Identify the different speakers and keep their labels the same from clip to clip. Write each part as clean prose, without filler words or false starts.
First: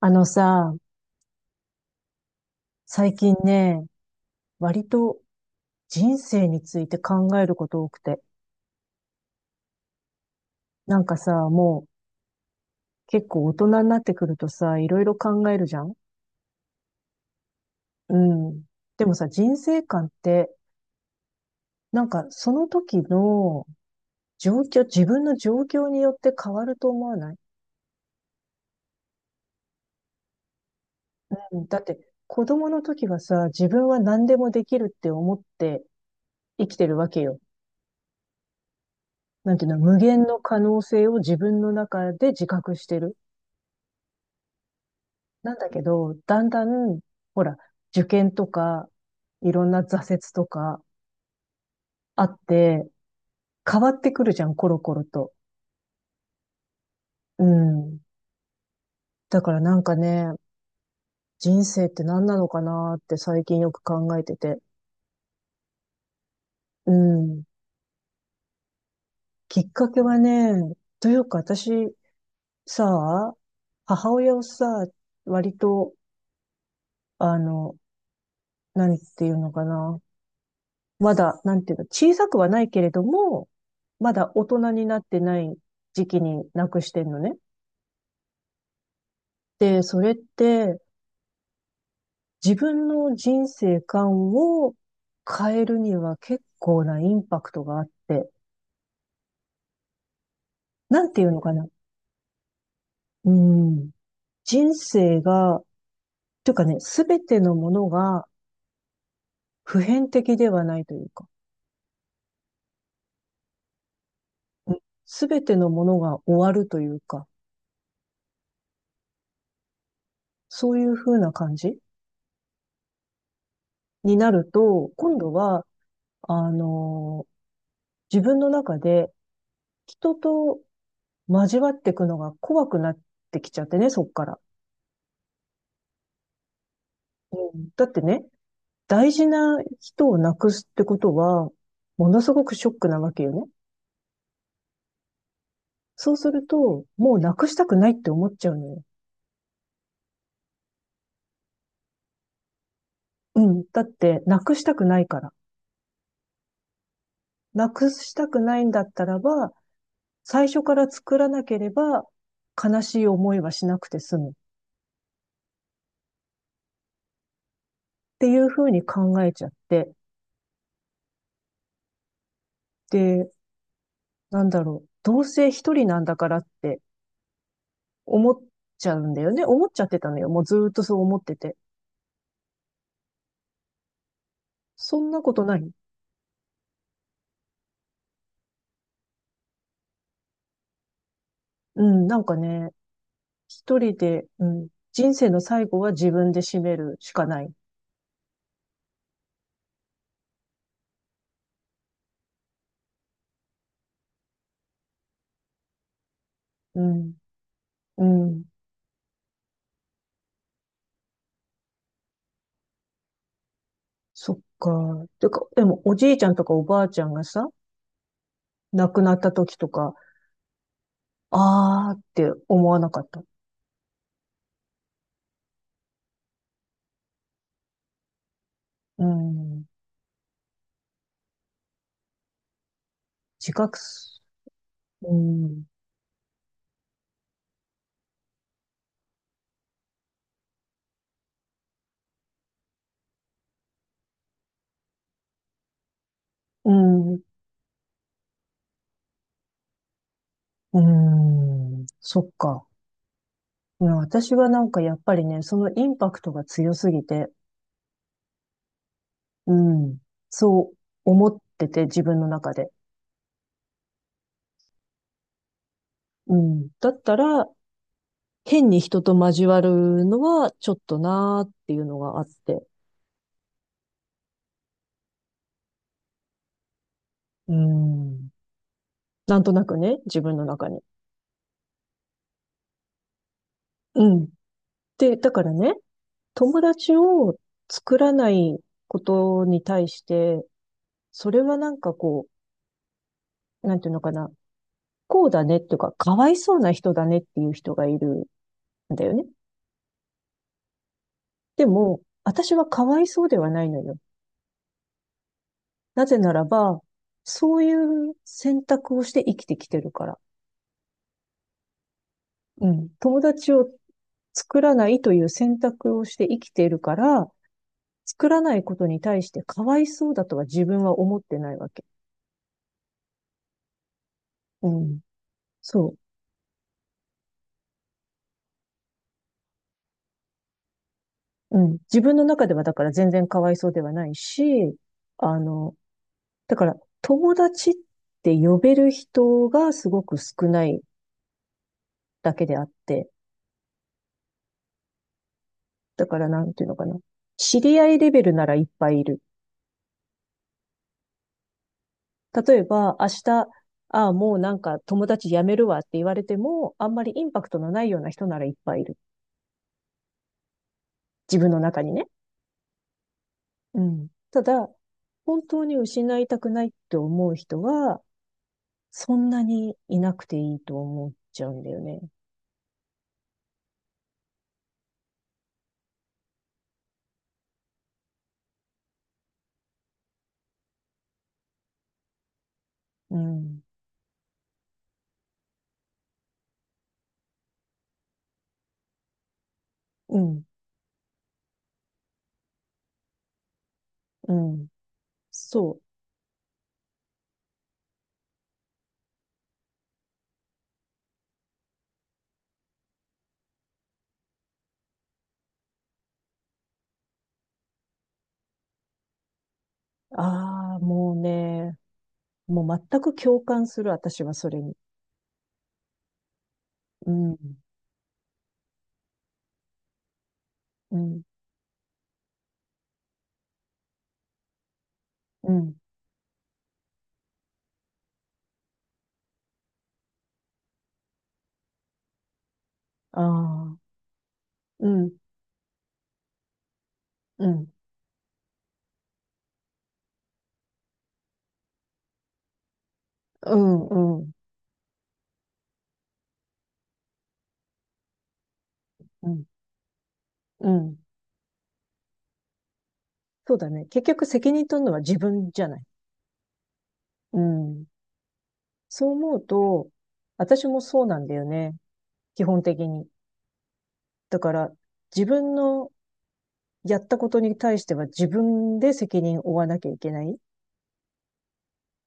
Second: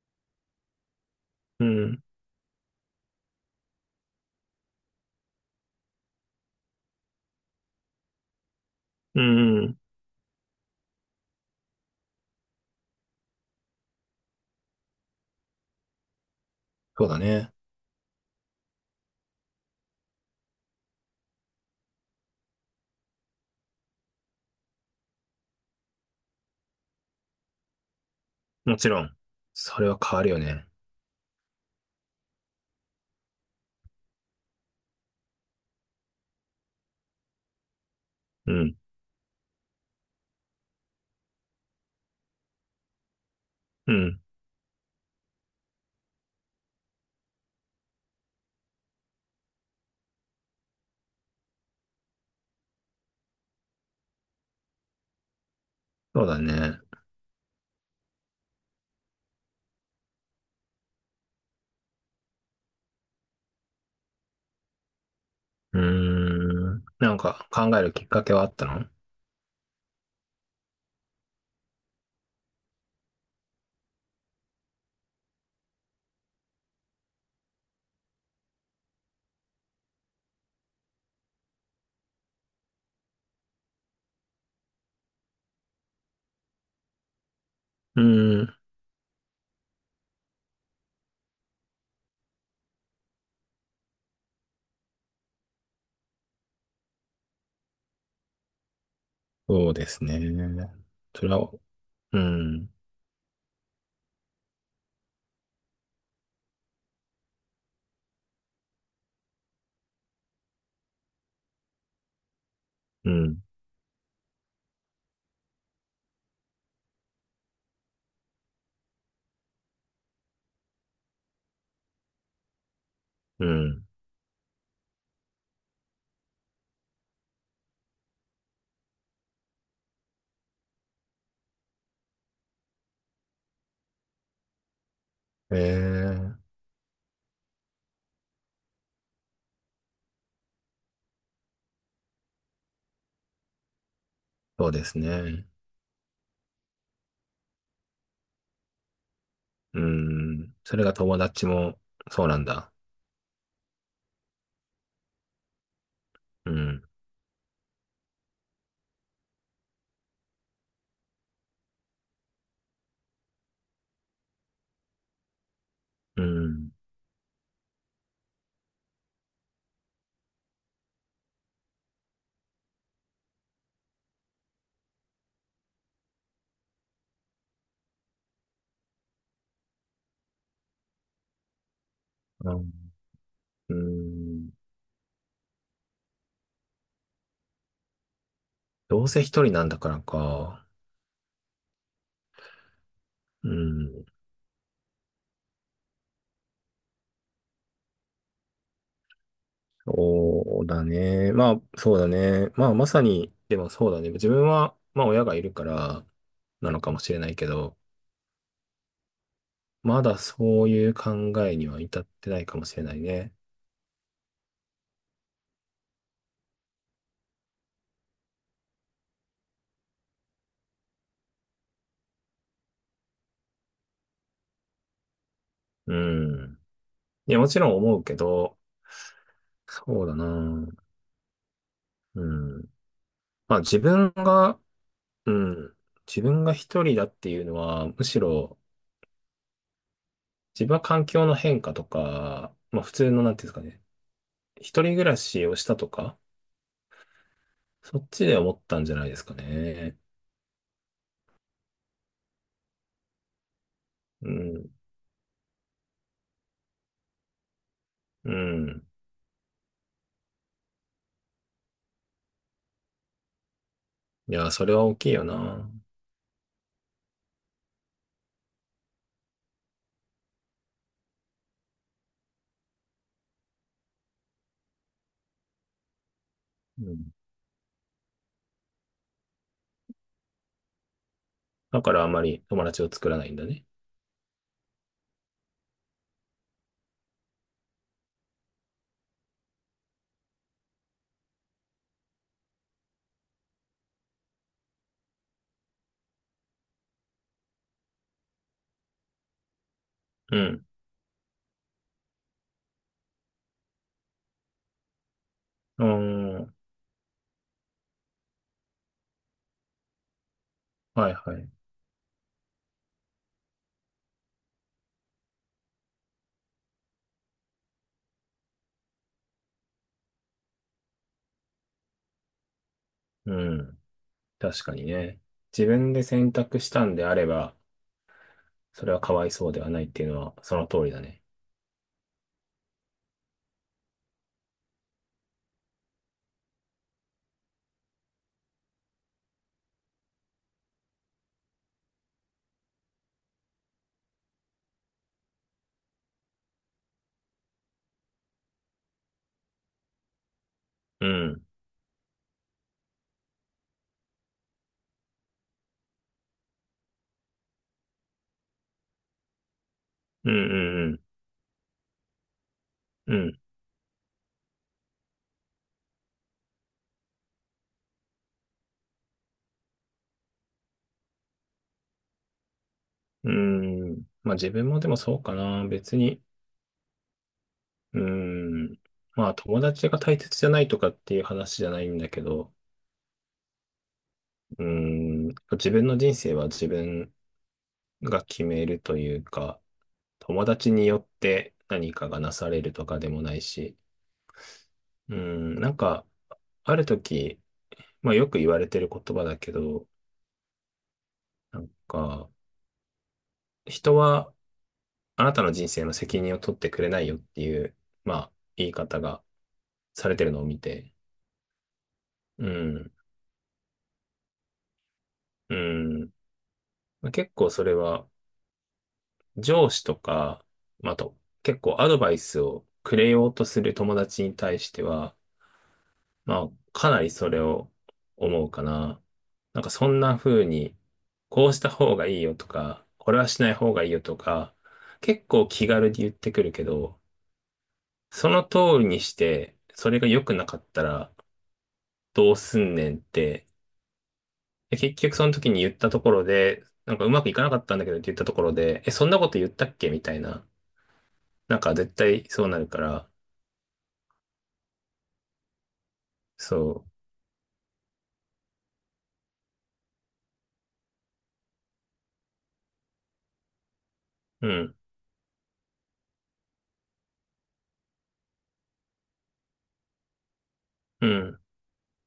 Speaker 1: あのさ、
Speaker 2: うん。
Speaker 1: 最近ね、割と人生について考えること多くて。
Speaker 2: うん、うん。
Speaker 1: なんかさ、もう結構大人になってくるとさ、いろいろ考えるじゃん。
Speaker 2: そうだね。
Speaker 1: うん。でもさ、人生観って、なんかその時の状況、自分の状況によって変わると思わない？
Speaker 2: もちろん。それは変わるよね。
Speaker 1: うん。だって子供の時はさ、自分は何でもできるって思って生きてるわけよ。
Speaker 2: うん。
Speaker 1: なんていうの、無限の可能性を自分の中で自覚してる。
Speaker 2: うん。
Speaker 1: なんだけど、だんだん、ほら、受験とか、いろんな挫折とかあって、変わってくるじゃん、コロコロと。
Speaker 2: そうだね。
Speaker 1: うん。だからなんかね、人生って何なのかなって最近よく考えてて。
Speaker 2: うーん。
Speaker 1: う
Speaker 2: なん
Speaker 1: ん。
Speaker 2: か考えるきっかけはあったの？う
Speaker 1: きっかけはね、というか私、さ、母親をさ、割と、あの、何っていうのかな。まだ、なんていうの、小さくはないけれども、まだ大人になってない時期になくしてんのね。
Speaker 2: ーん。
Speaker 1: で、それって自分の人生観を変えるには結構なインパクトがあって、
Speaker 2: そうですね。
Speaker 1: なんて
Speaker 2: そ
Speaker 1: い
Speaker 2: れ
Speaker 1: うの
Speaker 2: は、
Speaker 1: かな。
Speaker 2: うん。
Speaker 1: うん。人生が、というかね、すべてのものが普遍的ではないというか、
Speaker 2: うん。
Speaker 1: すべてのものが終わるというか、そういう風な感じ
Speaker 2: うん。
Speaker 1: になると、今度は、あの自分の中で人と交わっていくのが怖くなってきちゃってね、そっから。
Speaker 2: ええ、
Speaker 1: うん、だってね、大事な人をなくすってことは、ものすごくショックなわけよね。
Speaker 2: そうですね。
Speaker 1: そうすると、もうなくしたくないって思っちゃうのよ。
Speaker 2: うん。それが友達も、そうなんだ。
Speaker 1: うん。だって、なくしたくないから。
Speaker 2: うん。
Speaker 1: なくしたくないんだったらば、最初から作らなければ、悲しい思いはしなくて済む。っ
Speaker 2: うん。
Speaker 1: ていうふうに考えちゃって。で、なんだろう。どうせ一人なんだからって思っちゃうんだよね。思っちゃってたのよ。もうずーっとそう思ってて。
Speaker 2: あ、うん。
Speaker 1: そんなことない。
Speaker 2: どうせ一人なんだからか。
Speaker 1: うん、なんかね、
Speaker 2: う
Speaker 1: 一人
Speaker 2: ん。
Speaker 1: で、うん、人生の最後は自分で締めるしかない。
Speaker 2: そうだね。まあ、そうだね。まあ、まさに、でもそうだね。自分は、まあ、親がいるから、なの
Speaker 1: う
Speaker 2: かもし
Speaker 1: ん、
Speaker 2: れないけど、
Speaker 1: うん、
Speaker 2: まだそういう考えには至ってないかもしれないね。
Speaker 1: そっか。てか、でもおじいちゃんとかおばあちゃんがさ、亡くなった時とか、あーって思わなかった。
Speaker 2: うん。いや、もちろん思うけど、
Speaker 1: うん。
Speaker 2: そうだな。うん。
Speaker 1: 自
Speaker 2: まあ、
Speaker 1: 覚
Speaker 2: 自分
Speaker 1: す、
Speaker 2: が、
Speaker 1: う
Speaker 2: う
Speaker 1: ん、
Speaker 2: ん。自分が一人だっていうのは、むしろ、自分は環境の変化とか、まあ、普通の、なんていうんですかね。一人暮らしをしたとか、
Speaker 1: うん、
Speaker 2: そっちで思ったんじゃないですかね。
Speaker 1: うん、そっか。うん、
Speaker 2: う
Speaker 1: 私はなん
Speaker 2: ん、
Speaker 1: かやっぱりね、そのインパクトが強すぎて、
Speaker 2: うん。
Speaker 1: うん。そう思ってて、自分の中で。
Speaker 2: いや、それは大きいよな。
Speaker 1: うん。だったら、変に人と交わるのはちょっとなーっていうのがあって。
Speaker 2: うん。
Speaker 1: うん。なんとなくね、自分の中に。
Speaker 2: だからあまり友達を作らないんだね。
Speaker 1: うん。で、だからね、友達を作らないことに対して、それはなんかこう、なんていうのかな、こうだねっていうか、かわいそうな人だねっていう人がいるんだよね。
Speaker 2: うん。
Speaker 1: でも、私はかわいそうではないのよ。
Speaker 2: うー
Speaker 1: なぜなら
Speaker 2: ん。
Speaker 1: ば、そういう選択をして生きてきてるから。
Speaker 2: はいはい。
Speaker 1: うん。友達を作らないという選択をして生きているから、作らないことに対してかわいそうだとは自分は思ってないわけ。
Speaker 2: うん。確
Speaker 1: う
Speaker 2: かに
Speaker 1: ん。
Speaker 2: ね。自分
Speaker 1: そ
Speaker 2: で選択したんであれば、それはかわいそうではないっていうのはその通りだね。
Speaker 1: う。うん。自分の中ではだから全然かわいそうではないし、あの、だから友達って呼べる人がすごく少ないだけであって、だからなんていうのかな。知り合いレベルならいっぱいいる。
Speaker 2: うん。
Speaker 1: 例えば、明日、ああ、もうなんか友達辞めるわって言われても、あんまりインパクトのないような人ならいっぱいいる。
Speaker 2: うん、うん、
Speaker 1: 自分の中にね。
Speaker 2: うん。
Speaker 1: うん。ただ、本当に失いたくないって思う人は、そんなにいなくていいと思っちゃうんだよね。
Speaker 2: うん。うん。まあ自分もでもそうかな。別に。うん。まあ友達が大切じゃないとかっていう話じゃないんだけど、
Speaker 1: うん。
Speaker 2: うん。自分の人生は自分が決めるというか、
Speaker 1: うん。
Speaker 2: 友達によって何かがなされるとかでもないし、
Speaker 1: うん。
Speaker 2: うん、な
Speaker 1: そ
Speaker 2: ん
Speaker 1: う。
Speaker 2: か、ある時、まあよく言われてる言葉だけど、なんか、人はあなたの人生の責任を取ってくれないよっていう、まあ、言い方がされてるのを見
Speaker 1: ああ、
Speaker 2: て、
Speaker 1: もうね、
Speaker 2: う
Speaker 1: もう
Speaker 2: ん、
Speaker 1: 全く共感する、私はそれに。
Speaker 2: うん、ま
Speaker 1: う
Speaker 2: あ結
Speaker 1: ん。
Speaker 2: 構それは上司とか、まあ
Speaker 1: う
Speaker 2: あと、
Speaker 1: ん。
Speaker 2: 結構アドバイスをくれようとする友達に対しては、
Speaker 1: うん。
Speaker 2: まあ、かなりそれを思うかな。なんかそんな風に、こうした方がいいよとか、これ
Speaker 1: あ
Speaker 2: はしない方がいい
Speaker 1: あ。
Speaker 2: よとか、
Speaker 1: うん。
Speaker 2: 結構気軽に言ってくるけど、
Speaker 1: うん。
Speaker 2: その通りにして、それが良くなかったらどうすんねんって、
Speaker 1: うん。うん。
Speaker 2: で結局その時に言ったところで、なんかうまくいかなかったんだけどって言ったところで、え、そんな
Speaker 1: う
Speaker 2: こと
Speaker 1: ん。
Speaker 2: 言ったっけみたいな。
Speaker 1: うん。
Speaker 2: なんか絶対そうなるから、
Speaker 1: そうだね。結局責任取るのは自分じゃない。
Speaker 2: そ
Speaker 1: うん。そう思うと、私もそうなんだよね。基本的に。だ
Speaker 2: う。う
Speaker 1: から、
Speaker 2: ん。
Speaker 1: 自分のやったことに対しては自分で責任を負わなきゃいけないっ
Speaker 2: うん。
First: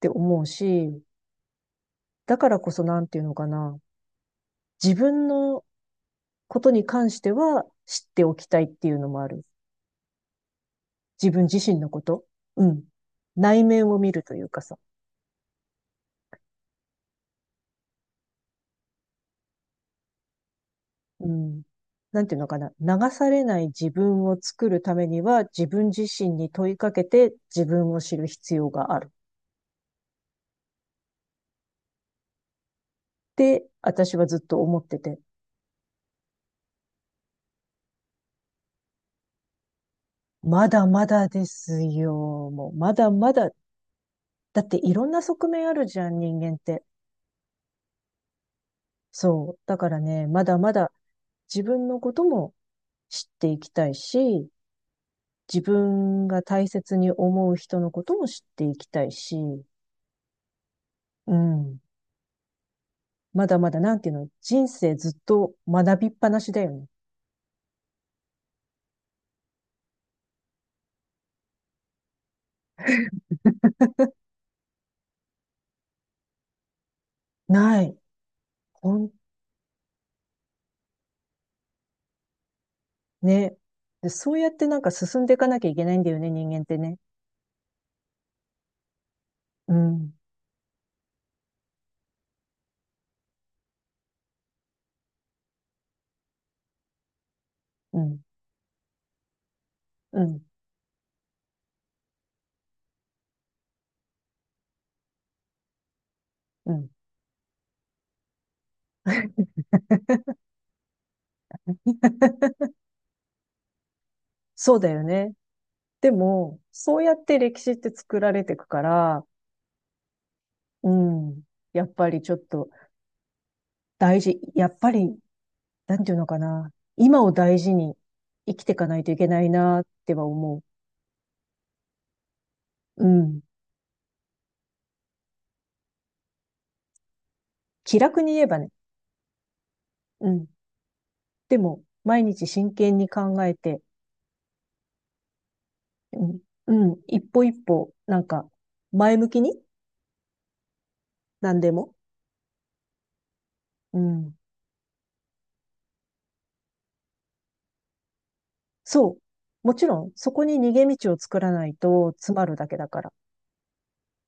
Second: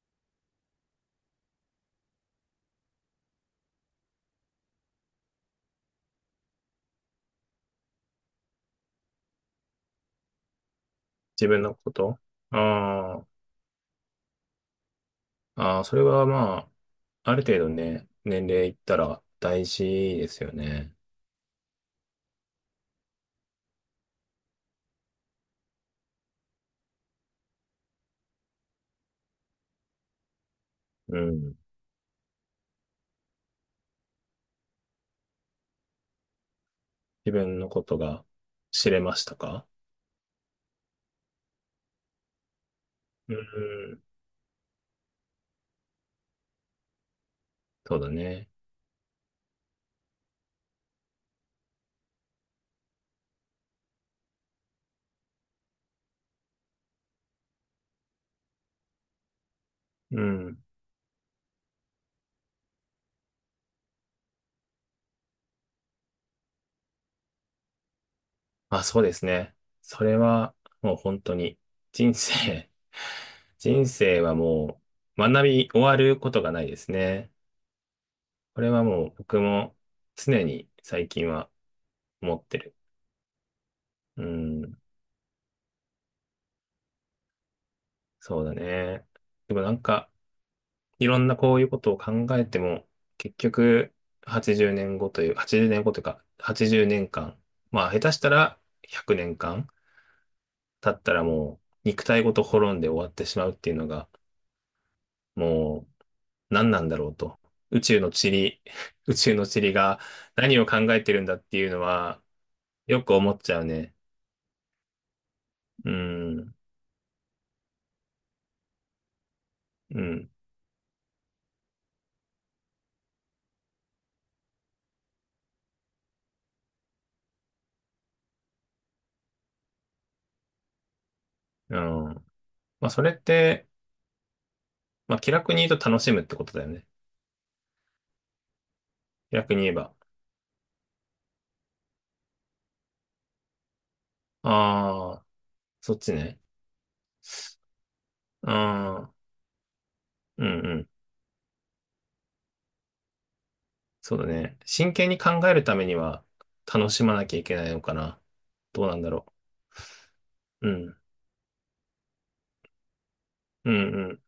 Speaker 1: て思うし、だからこそなんていうのかな。自分のことに関しては知っておきたいっていうのもある。自分
Speaker 2: 自
Speaker 1: 自
Speaker 2: 分の
Speaker 1: 身の
Speaker 2: こ
Speaker 1: こ
Speaker 2: と、
Speaker 1: と。
Speaker 2: あ、
Speaker 1: うん。
Speaker 2: あー。
Speaker 1: 内面を見るというかさ。
Speaker 2: ああ、それはまあ、ある程度ね、年齢いったら大事ですよね。
Speaker 1: うん。なんていうのかな。流されない自分を作るためには、自分自身に問いかけて自分を知る必要がある。
Speaker 2: うん。
Speaker 1: って私はずっと思ってて。
Speaker 2: 自分のことが知れましたか？
Speaker 1: まだまだですよ。もう、まだま
Speaker 2: う
Speaker 1: だ。
Speaker 2: ん。
Speaker 1: だっていろんな側面あるじゃん、人間って。
Speaker 2: そうだね。
Speaker 1: そう。だからね、まだまだ自分のことも知っていきたいし、自分が大切に思う人のことも知っていきたいし、
Speaker 2: うん。
Speaker 1: うん。まだまだ、なんていうの、人生ずっと学びっぱなしだよね。
Speaker 2: あ、そうですね。それはもう本当に人生、人生はもう学び終わることがないですね。
Speaker 1: ない。
Speaker 2: これは
Speaker 1: ほ
Speaker 2: も
Speaker 1: ん、
Speaker 2: う僕も常に最近は思ってる。
Speaker 1: ね。で、
Speaker 2: う
Speaker 1: そうやってな
Speaker 2: ん。
Speaker 1: んか進んでいかなきゃいけないんだよね、人間ってね。
Speaker 2: そうだね。でもな
Speaker 1: う
Speaker 2: んか、
Speaker 1: ん、
Speaker 2: いろんなこういうことを考えても、結局、80年後という、80年後というか、80年間、まあ、
Speaker 1: う
Speaker 2: 下手し
Speaker 1: ん、
Speaker 2: たら100年間
Speaker 1: うん、
Speaker 2: 経ったらもう、肉体ごと滅んで終わってしまうっていうのが、もう、何
Speaker 1: う
Speaker 2: なん
Speaker 1: ん。
Speaker 2: だろうと。宇宙の塵、宇宙の塵が何を考えてるんだっていうのは、よく思っちゃうね。
Speaker 1: そうだよね。
Speaker 2: う
Speaker 1: で
Speaker 2: ん、
Speaker 1: も、そうやって歴史って作られていくから、
Speaker 2: うん、
Speaker 1: うん、やっぱりちょっと大事、やっぱり、なんていうのかな、今を大事に生きていかないといけないなっては思
Speaker 2: うん。まあ、そ
Speaker 1: う。う
Speaker 2: れっ
Speaker 1: ん。
Speaker 2: て、まあ、気楽に言うと楽しむってことだよね。
Speaker 1: 気楽に言えばね。
Speaker 2: 気楽に言えば。
Speaker 1: うん。でも、毎日真剣に考えて、
Speaker 2: ああ、そっち
Speaker 1: うん、
Speaker 2: ね。
Speaker 1: うん、一歩一歩、なんか、
Speaker 2: ああ、
Speaker 1: 前向きに、
Speaker 2: うん、うん。
Speaker 1: 何でも。う
Speaker 2: そうだ
Speaker 1: ん。
Speaker 2: ね。真剣に考えるためには楽しまなきゃいけないのかな。どうなんだ
Speaker 1: そう。
Speaker 2: ろ
Speaker 1: もちろん、そこに
Speaker 2: う。う
Speaker 1: 逃げ
Speaker 2: ん。
Speaker 1: 道を作らないと詰まるだけだから。
Speaker 2: うん、うん。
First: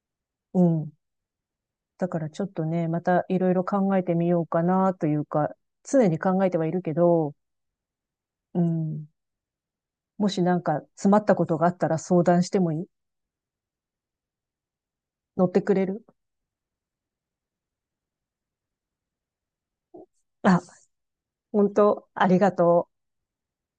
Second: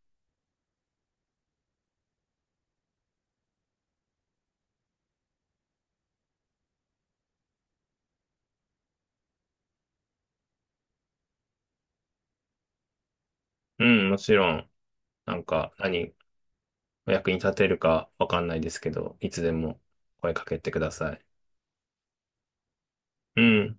Speaker 1: うん。だからちょっとね、またいろいろ考えてみようかなというか、常に考えてはいるけど、うん。もしなんか詰まったことがあったら相談してもいい？
Speaker 2: うん、もちろん、なん
Speaker 1: 乗って
Speaker 2: か
Speaker 1: くれる？
Speaker 2: 何、お役に立てるかわかんないですけど、いつでも声かけ
Speaker 1: あ、
Speaker 2: てください。
Speaker 1: 本当ありがとう。
Speaker 2: うん。